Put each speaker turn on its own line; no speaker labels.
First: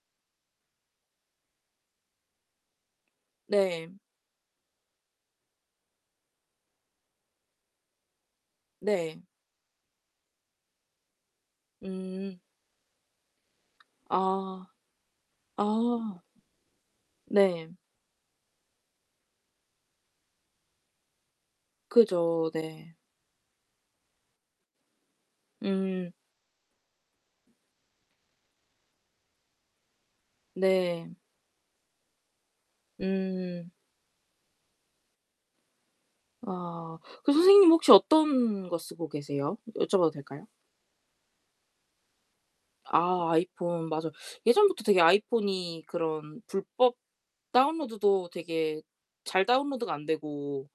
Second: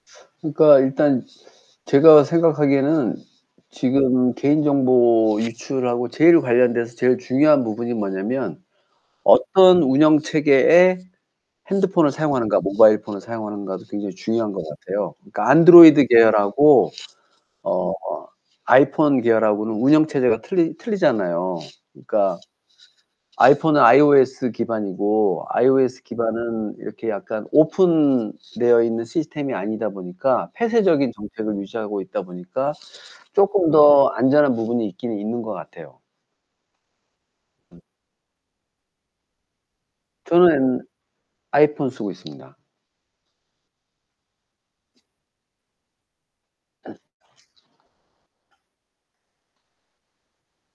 그러니까 일단 제가 생각하기에는
네.
지금 개인 정보 유출하고 제일 관련돼서 제일 중요한 부분이 뭐냐면
네.
어떤 운영 체계의 핸드폰을
음.
사용하는가, 모바일 폰을 사용하는가도 굉장히 중요한 것
아.
같아요. 그러니까 안드로이드
아.
계열하고
네.
어 아이폰 계열하고는 운영 체제가 틀리 틀리잖아요. 그니까
그죠. 네.
아이폰은 iOS 기반이고 iOS
음.
기반은 이렇게 약간 오픈되어 있는 시스템이 아니다 보니까 폐쇄적인
네.
정책을 유지하고 있다 보니까 쪼끔
음.
더 안전한 부분이 있긴 있는 것 같아요.
아. 그 선생님
음.
혹시 어떤 거 쓰고 계세요? 여쭤봐도 될까요?
저는 아이폰 쓰고 있습니다.
아, 아이폰. 맞어. 예전부터 되게 아이폰이 그런 불법 다운로드도 되게 잘 다운로드가 안 되고